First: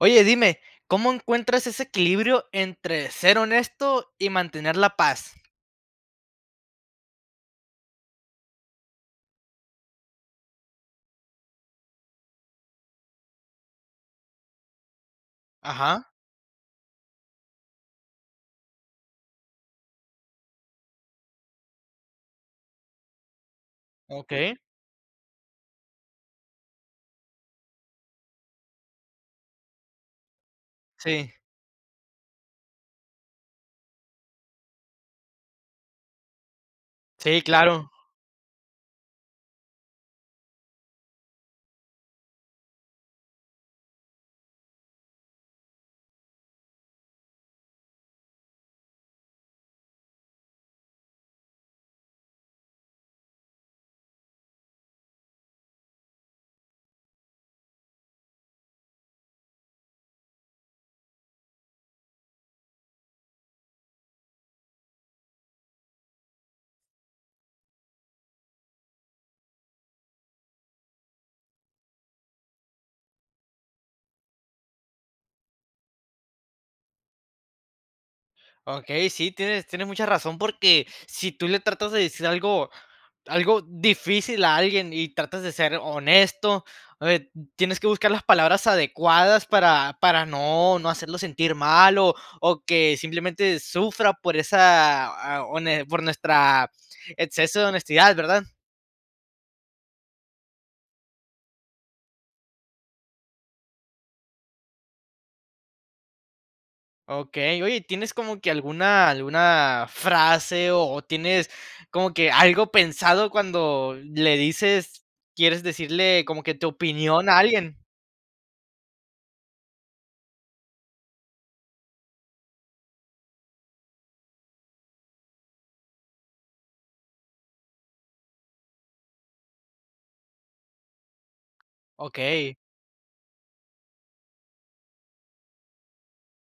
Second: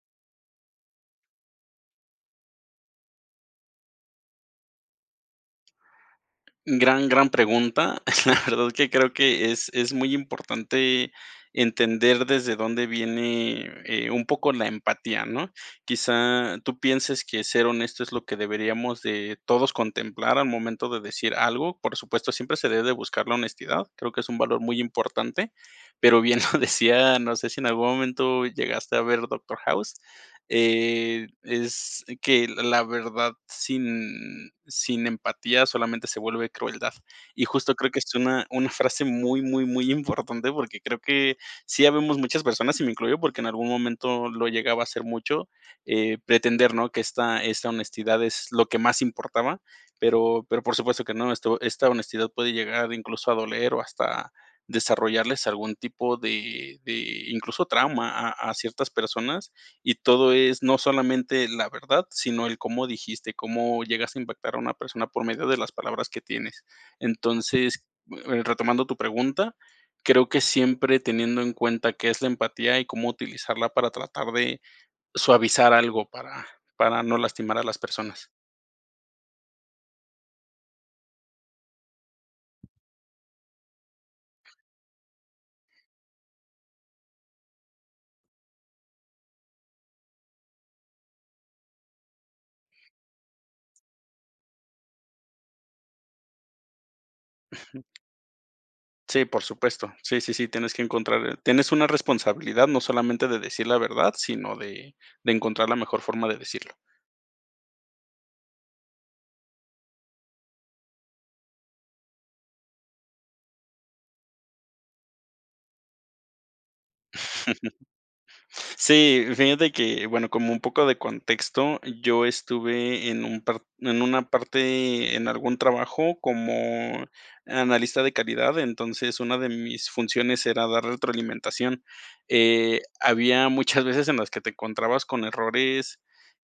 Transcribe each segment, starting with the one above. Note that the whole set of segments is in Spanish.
Oye, dime, ¿cómo encuentras ese equilibrio entre ser honesto, y mantener la paz? Gran, gran pregunta. La verdad que creo que es es muy importante entender desde dónde viene, eh, un poco la empatía, ¿no? Ajá. Quizá tú pienses que ser honesto es lo que deberíamos de todos contemplar al momento de decir algo. Por supuesto, siempre se debe de buscar la honestidad, creo que es un Okey. valor muy importante, pero bien lo decía, no sé si en algún momento llegaste a ver Doctor House, eh, Sí. es que: "La verdad sin sin empatía solamente se vuelve crueldad". Sí, Y justo creo claro. que es una una frase muy, muy, muy importante, porque creo que sí habemos muchas personas, y me incluyo porque en algún momento lo llegaba a hacer mucho, eh, pretender, ¿no? Que esta esta honestidad es lo que más importaba, pero pero por supuesto que no, esto esta honestidad puede llegar incluso a doler o hasta desarrollarles algún tipo de de, incluso trauma a a ciertas personas. Y todo es, no solamente la verdad, sino el cómo dijiste, cómo llegaste a impactar a una persona por medio de las palabras que tienes, entonces, eh, retomando tu pregunta, creo que siempre teniendo en cuenta qué es la empatía y cómo utilizarla para tratar de suavizar algo para para no lastimar a las personas. Okey, sí, tienes tienes mucha razón, porque si tú le tratas de decir algo algo difícil a alguien y tratas de ser honesto, eh, tienes que buscar las palabras adecuadas para para no no hacerlo sentir mal o o que simplemente sufra por esa, eh, hone por nuestra exceso de honestidad, ¿verdad? Sí, por supuesto. Sí, sí, sí, tienes que encontrar tienes una responsabilidad, no solamente de decir la verdad, sino de de encontrar la mejor forma de decirlo. Okey. Oye, ¿tienes como que alguna alguna frase, o tienes como que algo pensado, cuando le dices quieres decirle como que tu opinión a alguien? Sí, fíjate que, bueno, como un poco de contexto, yo estuve en un part en una parte, en algún trabajo como analista de calidad, entonces una de mis funciones era dar retroalimentación, Okey. eh, había muchas veces en las que te encontrabas con errores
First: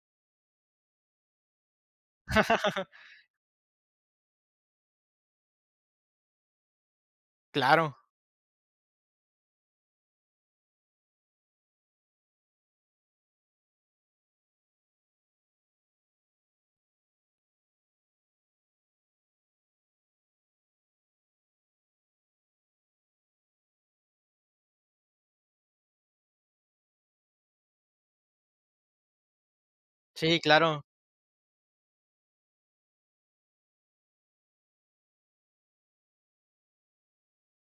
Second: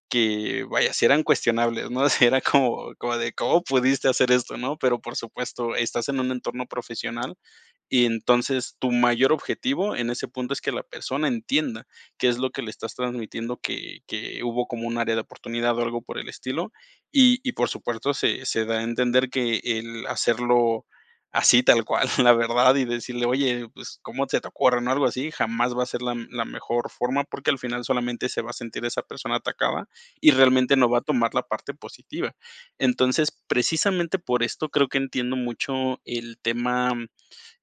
que, vaya, si eran cuestionables, ¿no? O sea, era como como de: "¿Cómo pudiste hacer esto", ¿no? Pero, por supuesto, estás en un entorno profesional Claro. y entonces tu mayor objetivo en ese punto es que la persona entienda qué es lo que le estás transmitiendo, que que hubo como un área de oportunidad o algo por el estilo. Y y, por supuesto, se se da a entender que el hacerlo así tal cual, la verdad, y decirle: "Oye, pues, ¿cómo se te ocurre", ¿no? O algo así, jamás va a ser la me la mejor forma, porque al final solamente se va a sentir esa persona atacada, y Sí, realmente claro. no va a tomar la parte positiva. Entonces, precisamente por esto creo que entiendo mucho el tema,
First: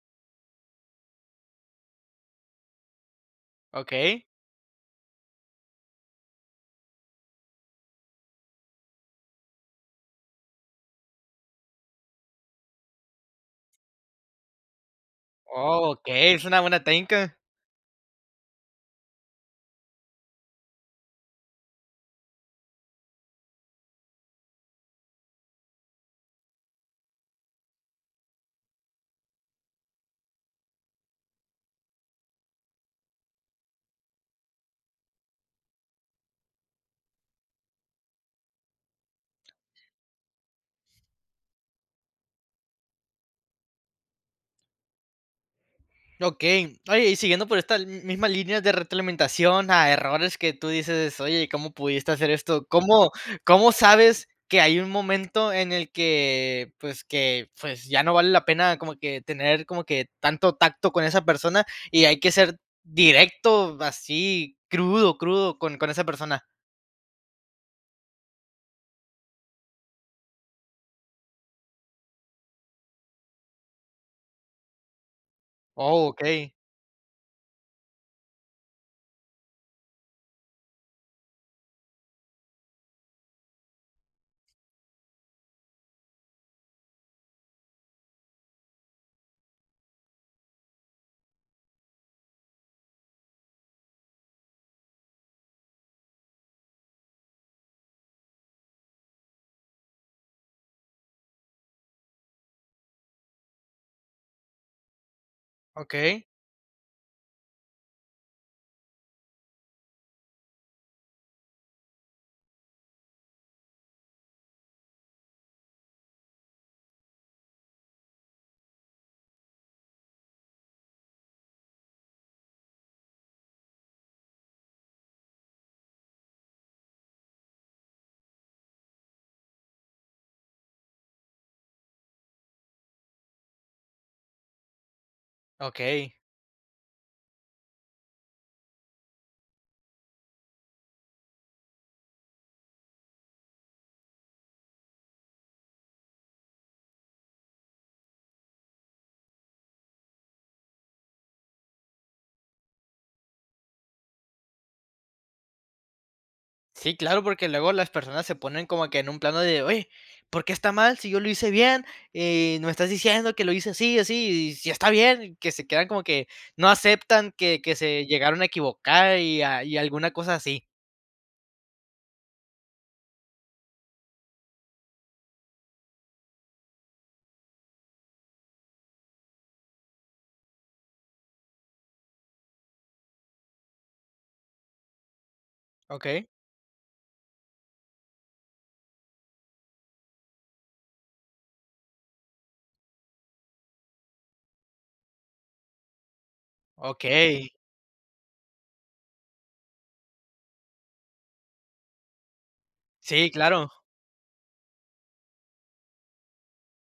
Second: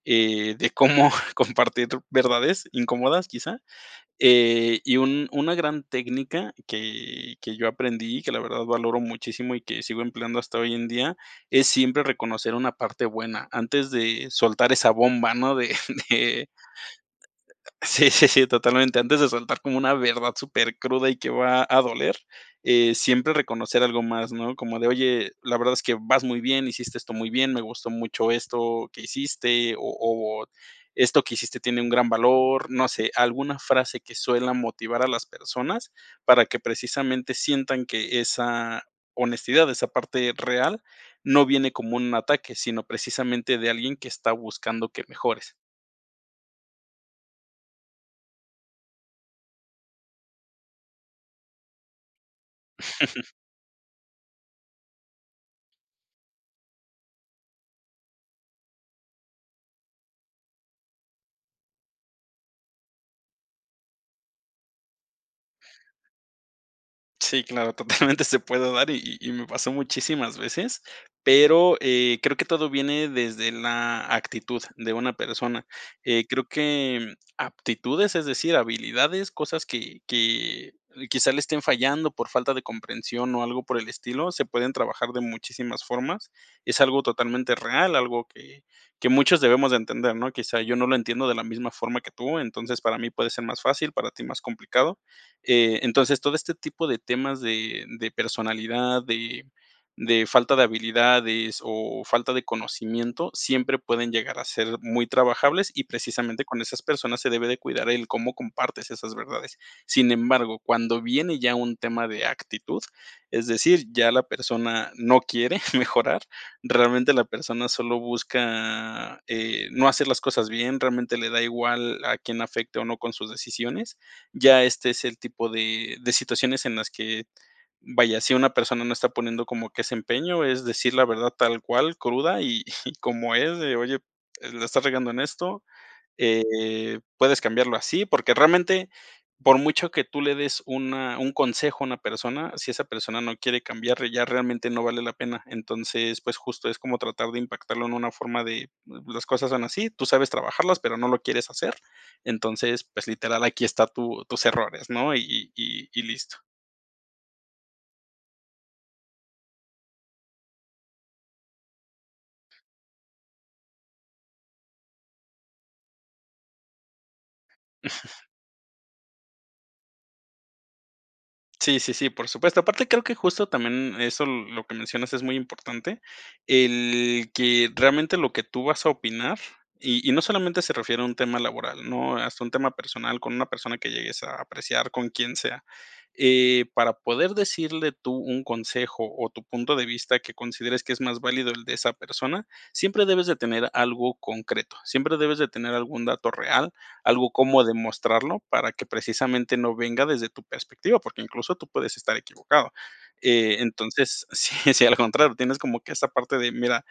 eh, de cómo compartir verdades incómodas quizá, Okey. eh, y un una gran técnica que que yo aprendí, que la verdad valoro muchísimo y que sigo empleando hasta hoy en día. Es siempre reconocer una parte buena antes de soltar esa bomba, ¿no?, de Oh, okey, es de una buena técnica. sí, sí, sí, totalmente, antes de soltar como una verdad supercruda, y que va a doler, eh, siempre reconocer algo más, ¿no? Como de, oye, la verdad es que vas muy bien, hiciste esto muy bien, me gustó mucho esto que hiciste, o o esto que hiciste tiene un gran valor, no sé, alguna frase que suela motivar a las personas. Para que precisamente sientan que esa honestidad, esa parte real, no viene como un ataque, sino precisamente de alguien que está buscando que mejores. Okey, oye, y siguiendo por esta misma línea de retroalimentación a errores que tú dices, oye, ¿cómo pudiste hacer esto? ¿Cómo cómo sabes que hay un momento en el que pues, que pues, ya no vale la pena como que tener como que tanto tacto con esa persona y hay que ser directo, así, crudo, crudo con con esa persona? Sí, claro, totalmente se puede dar y y y me pasó muchísimas veces, pero, eh, creo que todo viene desde la actitud de una persona. Oh, Eh, creo okey. que aptitudes, es decir, habilidades, cosas que que quizá le estén fallando por falta de comprensión o algo por el estilo, se pueden trabajar de muchísimas formas. Es algo totalmente real, algo que que muchos debemos de entender, ¿no? Quizá yo no lo entiendo de la misma forma que tú, entonces, para mí puede ser más fácil, para ti más complicado. Eh, entonces, todo este tipo de temas de de personalidad, de de falta de habilidades o falta de conocimiento, siempre pueden llegar a ser muy trabajables y Okey. precisamente con esas personas se debe de cuidar el cómo compartes esas verdades. Sin embargo, cuando viene ya un tema de actitud, es decir, ya la persona no quiere mejorar, realmente la persona solo busca, eh, no hacer las cosas bien, realmente le da igual a quién afecte o no con sus decisiones. Ya este es el tipo de de situaciones en las que, vaya, si una persona no está poniendo como que ese empeño, es decir la verdad tal cual, cruda y como es de: "Oye, la estás regando en esto, Okey. eh, puedes cambiarlo así". Porque realmente, por mucho que tú le des una un consejo a una persona, si esa persona no quiere cambiar, ya realmente no vale la pena. Entonces, pues justo es como tratar de impactarlo en una forma de: "Las cosas son así, tú sabes trabajarlas, pero no lo quieres hacer". Entonces, pues literal, aquí está tu tus errores, ¿no?, y y y listo. Sí, claro, porque luego las personas se ponen como que en un plano de: "Oye, ¿por qué está mal sí yo lo hice bien? Eh, y no estás diciendo que lo hice sí o sí, y sí está bien", que se quedan como que no aceptan, que que se llegaron a equivocar y a y a alguna cosa así. Sí, sí, sí, por supuesto, aparte, creo que justo también eso, lo lo que mencionas es muy importante, el que realmente lo que tú vas a opinar, y y no solamente se refiere a un tema laboral, ¿no? Hasta un tema personal con una persona que llegues a apreciar con quien sea, Okey. eh, para poder decirle tú un consejo, o tu punto de vista que consideres que es más válido el de esa persona, siempre debes de tener algo concreto, siempre debes de tener algún dato real, algo Okey. cómo demostrarlo para que precisamente no venga desde tu perspectiva. Porque, incluso, tú puedes estar equivocado, Sí, eh, claro. entonces, sí, sí, al contrario, tienes como que esa parte de: "Mira,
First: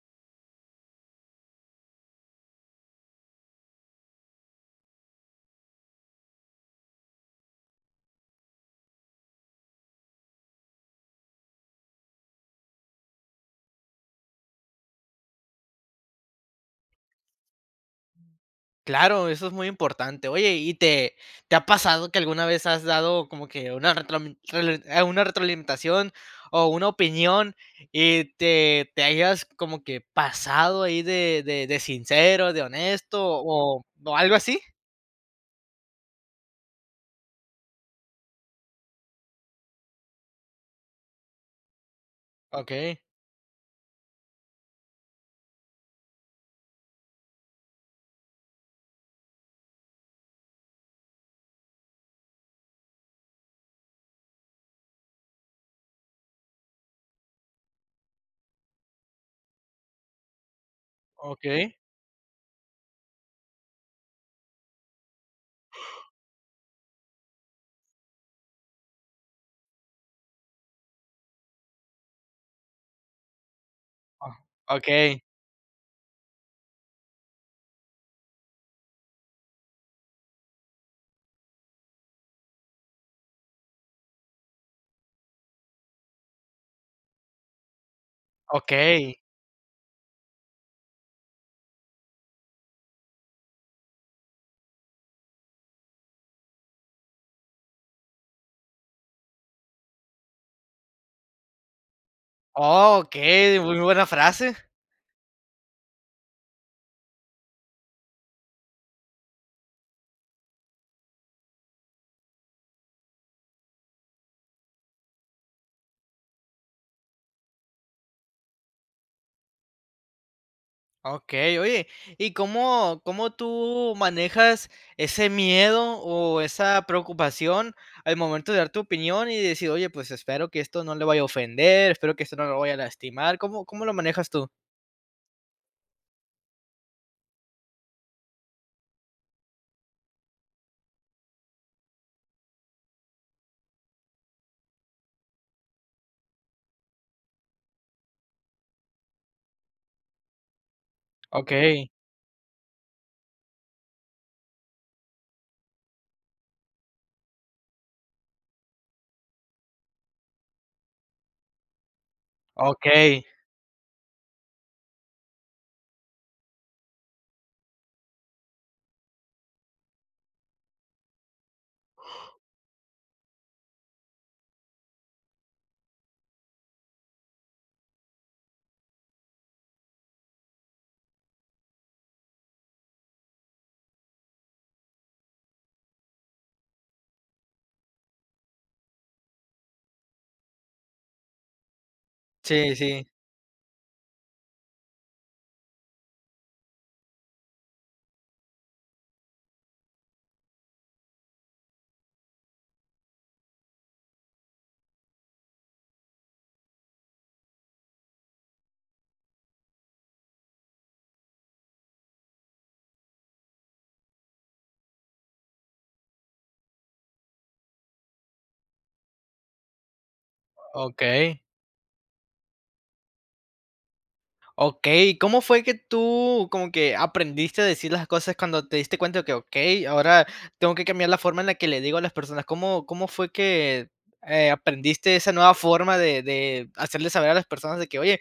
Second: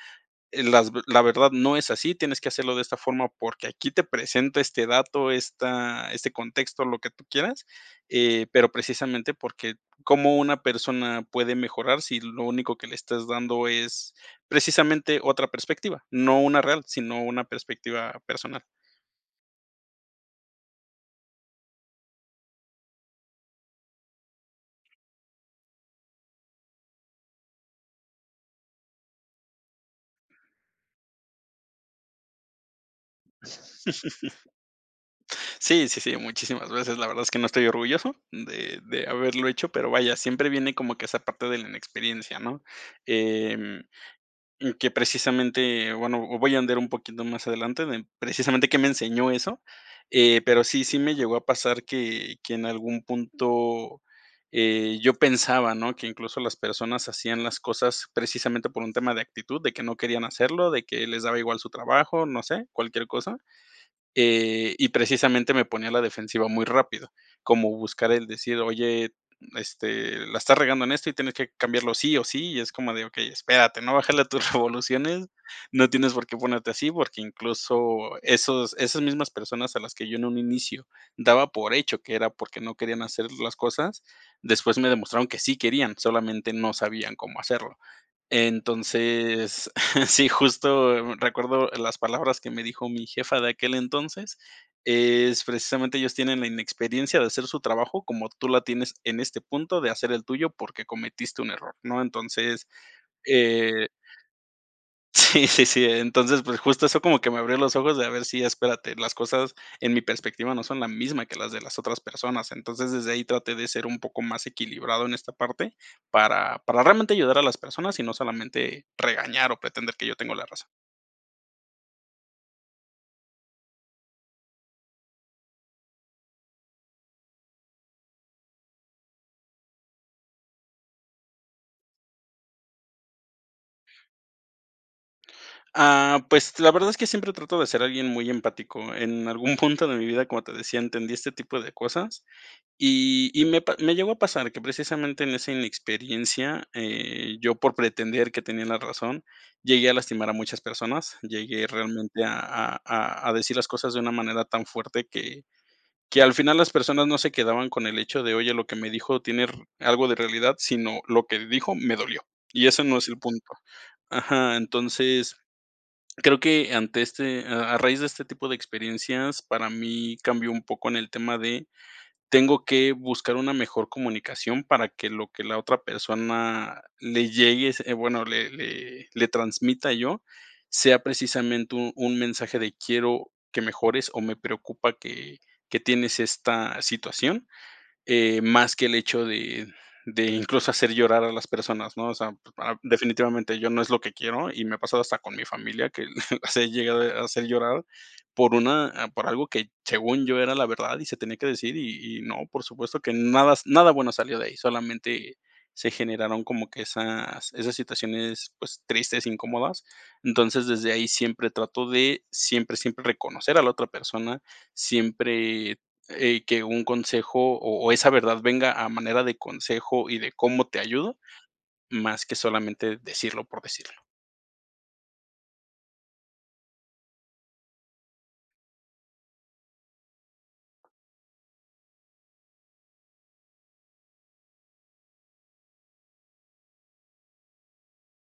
eh, las ve la verdad no es así, tienes que hacerlo de esta forma porque aquí te presento este dato, esta este contexto", lo que tú quieras, eh, pero precisamente, porque cómo una persona puede mejorar si lo único que le estás dando es precisamente, otra perspectiva, no una real, sino una perspectiva personal. Claro, eso es muy importante. Oye, ¿y te te ha pasado que alguna vez has dado como que una retromin rel e una retroalimentación, o una opinión, y te te hayas como que pasado ahí de de de sincero, de honesto, o o algo así? Sí, sí, sí, muchísimas veces, la verdad es que no estoy orgulloso de de haberlo hecho, pero vaya, siempre viene como que esa parte de la inexperiencia, ¿no? Okey. Em, que precisamente, bueno, voy a ondear un poquito más adelante de precisamente, qué me enseñó eso, eh, pero sí, sí me llegó a pasar que que en algún punto, eh, yo pensaba, ¿no?, que incluso las personas hacían las cosas, precisamente, por un tema de actitud, de que no querían hacerlo, de que les daba igual su Okey. trabajo, no sé, cualquier cosa. Eh, y precisamente me ponía a la defensiva muy rápido, como buscar el decir: "Oye, este, la estás regando en esto, y tienes que cambiarlo sí, o sí", y es como de: "Okey, espérate, ¿no? bájale a Ah, tus okey. revoluciones, no tienes por qué ponerte así". Porque, incluso, esos esas mismas personas a las que yo en un inicio daba por hecho que era porque no querían hacer las cosas, después me demostraron que sí querían, solamente no sabían cómo hacerlo. Okey. Entonces, sí, justo recuerdo las palabras que me dijo mi jefa de aquel entonces es, precisamente: "Ellos tienen la inexperiencia de hacer su trabajo como tú la tienes en este punto de hacer el tuyo porque cometiste un error", ¿no? Entonces, Okey, di muy eh buena frase. sí, sí, sí, entonces, pues, justo eso como que me abrió los ojos de: "A ver, sí, espérate, las cosas, en mi perspectiva, no son la misma que las de las otras personas". Entonces desde ahí traté de ser un poco más equilibrado en esta parte para para realmente ayudar a las personas y no solamente regañar o pretender que yo tengo la razón. Okey, oye, ¿y cómo cómo tú manejas ese miedo, o esa preocupación al momento de dar tu opinión?, y decir: "Oye, pues, espero que esto no le vaya a ofender, espero que esto no lo vaya a lastimar", ¿cómo cómo lo manejas tú? Ah, pues, la verdad es que siempre trato de ser alguien muy empático. En algún punto de mi vida, como te decía, entendí este tipo de cosas. Y y me pa me llegó a pasar que, precisamente, en esa inexperiencia, eh, yo por pretender que tenía la razón, llegué a lastimar a muchas personas. Llegué Okey. realmente a a a a decir las cosas de una manera tan fuerte, que que al final las personas no se quedaban con el hecho de, oye, lo que me dijo tiene re algo de realidad, sino, lo que dijo me dolió, y eso no es el Okey. punto. Ajá, entonces, creo que ante este a a raíz de este tipo de experiencias, para mí cambió un poco en el tema de, tengo que buscar una mejor comunicación para que lo que la otra persona le llegue se bueno, le le le transmita yo, sea precisamente un un mensaje de: "Quiero que mejores, o me preocupa que que tienes esta situación". Eh, más que el hecho de de, incluso, hacer llorar a las personas, ¿no? O sea, Sí, ah, sí. definitivamente yo no es lo que quiero. Y me ha pasado hasta con mi familia que las he llegado a hacer llorar por una por algo que, según yo, era la verdad y se tenía que decir. Y y no, por supuesto que nada s nada bueno salió de ahí. Solamente se generaron como que esas esas situaciones, pues, tristes, incómodas. Entonces, desde ahí siempre trato de siempre, siempre, reconocer a la otra persona. Siempre, eh, que un consejo, o o esa verdad venga a manera de consejo y de cómo te ayudo, Okey. más que solamente decirlo por decirlo. Okey. ¿Cómo fue que tú, como que aprendiste a decir las cosas cuando te diste cuenta de que, okey, ahora tengo que cambiar la forma en la que le digo a las personas? ¿Cómo cómo fue que, eh, aprendiste esa nueva forma de de hacerle saber a las personas de que, oye,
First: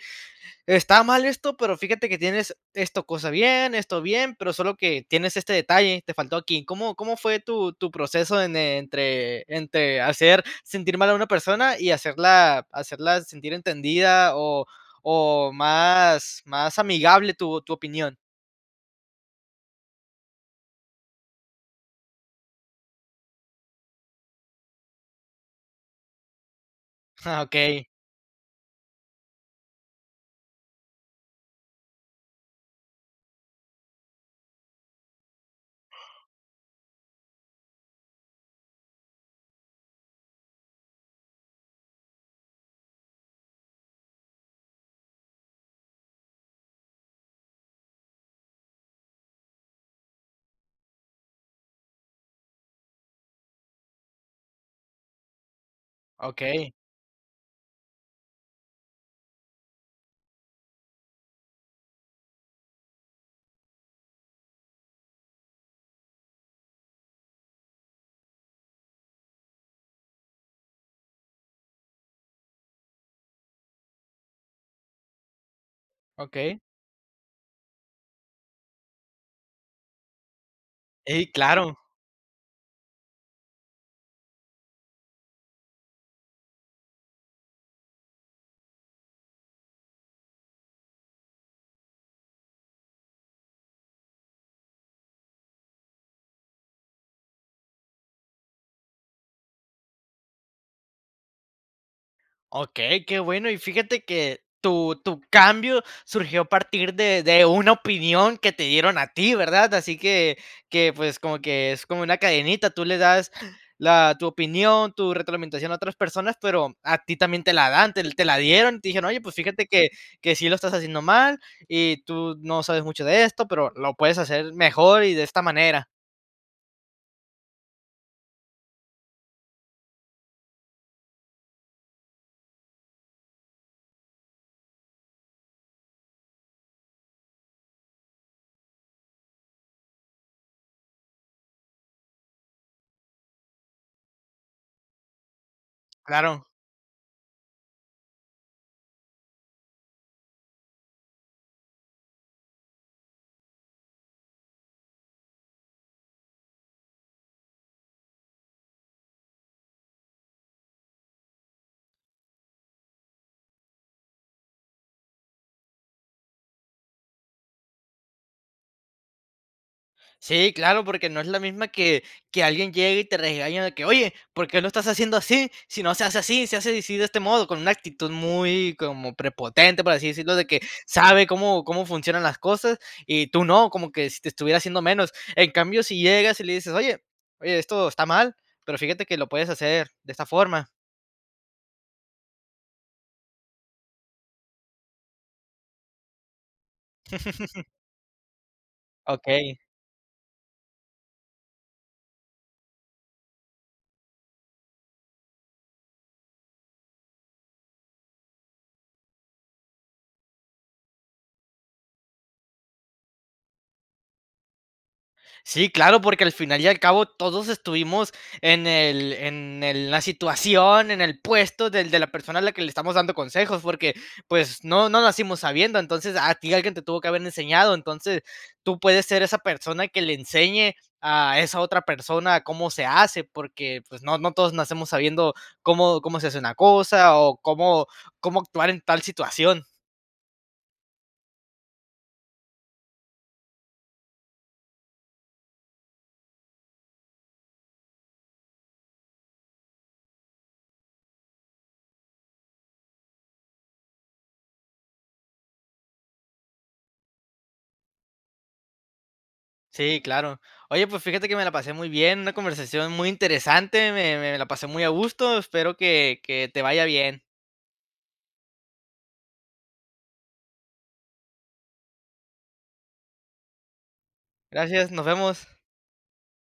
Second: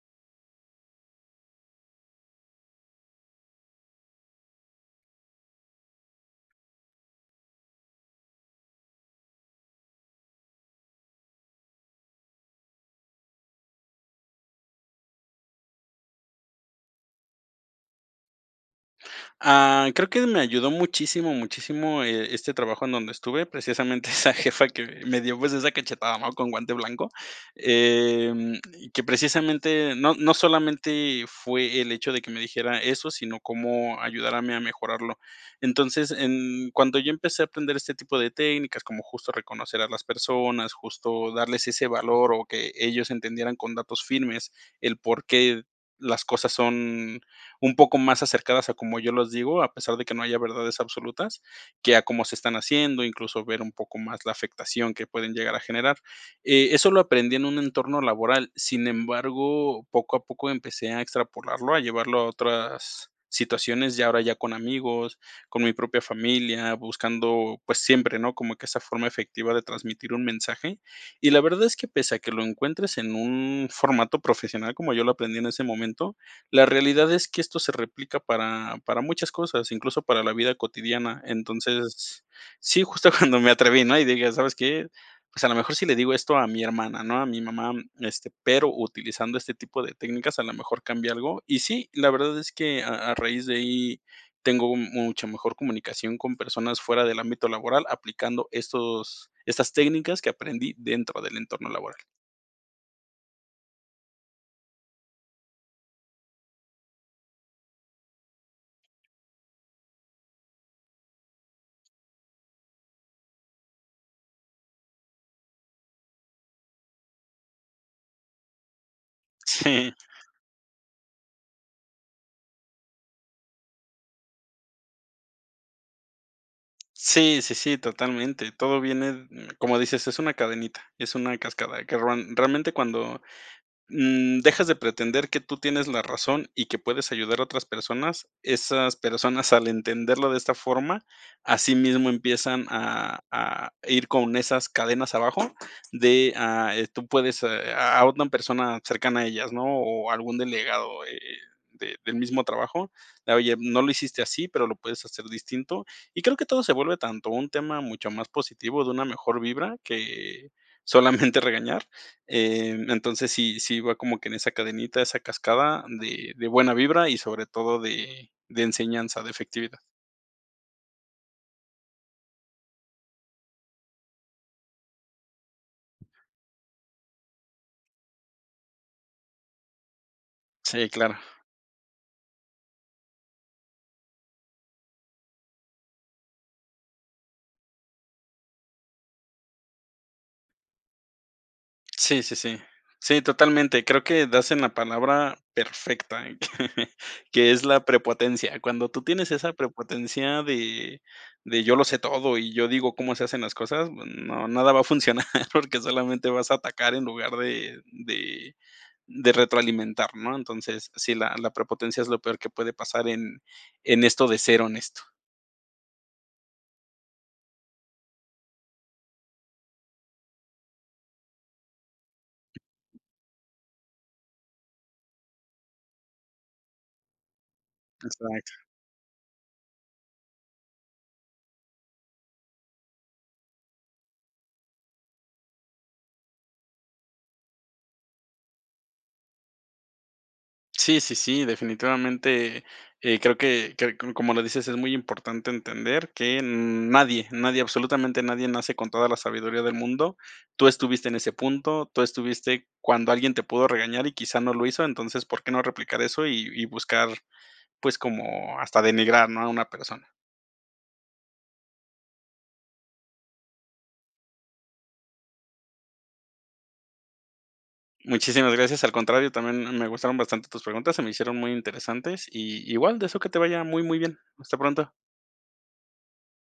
está mal esto, pero fíjate que tienes esto cosa bien, esto bien, pero solo que tienes este detalle, te faltó aquí? ¿Cómo cómo fue tu tu proceso en entre entre hacer sentir mal a una persona y hacerla hacerla sentir entendida, o o más más amigable tu tu opinión? Ah, creo que me ayudó muchísimo, muchísimo, eh, este trabajo en donde estuve. Precisamente, esa jefa que me dio, pues, esa cachetada, ¿no? Con guante blanco, Ah, okey. em, y que precisamente no no solamente fue el hecho de que me dijera eso, sino cómo ayudarme a mi a mejorarlo. Entonces, en cuando yo empecé a atender este tipo de técnicas, como justo reconocer a las personas, justo darles ese valor, o que ellos entendieran con datos firmes el por qué las cosas son un poco más acercadas a como yo los digo, a pesar de que no haya verdades absolutas, que a cómo se están haciendo, incluso, ver un poco más la afectación que pueden llegar a generar. Eh, Okey. eso lo aprendí en un entorno laboral, sin embargo, poco a poco empecé a extrapolarlo, a llevarlo a otras situaciones, ya ahora ya con amigos, con mi propia familia, buscando, pues, siempre, ¿no? Como que esa forma efectiva de transmitir un mensaje. Y la verdad es que pese a que lo encuentres en un formato profesional, como yo lo aprendí en ese momento, Okey. la realidad es que esto se replica para, para muchas cosas, incluso, para la vida cotidiana. Ey, claro. Entonces sí, justo cuando me atreví, ¿no? Y dije: "¿Sabes qué? Pues a lo mejor si le digo esto a mi hermana, ¿no? A mi mamá", este, pero utilizando este tipo de técnicas, a lo mejor cambia algo. Y sí, la verdad es que a a raíz de ahí tengo mucha mejor comunicación con personas fuera del ámbito laboral aplicando estos estas técnicas que aprendí dentro del entorno laboral. Okey, qué bueno, y fíjate que tu tu cambio surgió a partir de de una opinión que te dieron a ti, ¿verdad? Así que que, pues, como que es como una cadenita, tú le das la tu opinión, tu retroalimentación a otras personas, pero a ti también te la dan te te la dieron. Te dijeron: "Oye, pues, fíjate que Sí. que sí lo estás haciendo mal y tú no sabes mucho de esto, pero lo puedes hacer mejor y de esta manera". Sí, sí, sí, totalmente, todo viene, mm, como dices, es una cadenita, es una cascada, que ron realmente, cuando, mm, dejas de pretender que tú tienes la razón y que puedes ayudar a otras personas, esas personas al entenderlo de esta forma, asimismo empiezan a a ir con esas cadenas abajo de, Claro. ah, eh, tú puedes, eh, a a una persona cercana a ellas, ¿no? O algún delegado, eh, de del mismo trabajo, de: "Oye, no lo hiciste así, pero lo puedes hacer distinto". Y creo que todo se vuelve tanto un tema mucho más positivo, de una mejor vibra, que solamente regañar. Eh, entonces, sí, sí va como que en esa cadenita, esa cascada de de buena vibra y, sobre todo, de de enseñanza, de efectividad. Sí, claro, porque no es la misma que que alguien llegue y te regaña de que: "Oye, ¿por qué lo estás haciendo así? Si no se hace así, se hace di si, de este modo", con una actitud muy como prepotente, por así decirlo, de que Sí, claro. sabe cómo cómo funcionan las cosas, y tú no, como que si te estuviera haciendo menos. En cambio, si llegas y le dices: "Oye, oye, esto está mal, pero fíjate que lo puedes hacer de esta forma". Sí, sí, sí. Sí, totalmente, creo que das en la palabra perfecta, que es la prepotencia, cuando tú tienes esa Okey. prepotencia de de yo lo sé todo y yo digo cómo se hacen las cosas, n no, nada va a funcionar porque solamente vas a atacar en lugar de de de retroalimentar, ¿no? Entonces, sí, la la prepotencia es lo peor que puede pasar en en esto de ser honesto. Sí, claro, porque al final y al cabo todos estuvimos en el en el la situación, en el puesto del de la persona a la que le estamos dando consejos, porque, pues, no no nacimos sabiendo, entonces, a ti alguien te tuvo que haber enseñado, entonces, Exacto. tú puedes ser esa persona que le enseñe a esa otra persona cómo se hace, porque, pues, no no todos nacemos sabiendo cómo cómo se hace una cosa o cómo cómo actuar en tal situación. Sí, sí, sí, definitivamente, eh, creo que que, como lo dices, es muy importante entender que nadie, nadie, absolutamente nadie nace con toda la sabiduría del mundo. Tú estuviste en ese punto, tú estuviste cuando alguien te pudo regañar y quizá no lo hizo, entonces, porque no replicar eso y y buscar, pues, como hasta denigrar, ¿no? a una Sí, persona. claro, oye, pues fíjate que me la pasé muy bien, una conversación muy interesante, me me la pasé muy a gusto, espero que que te vaya bien. Muchísimas gracias, al contrario, también m me gustaron bastante tus preguntas, se me hicieron muy interesantes, y igual, deseo que te vaya muy muy bien. Hasta Gracias, pronto. nos vemos.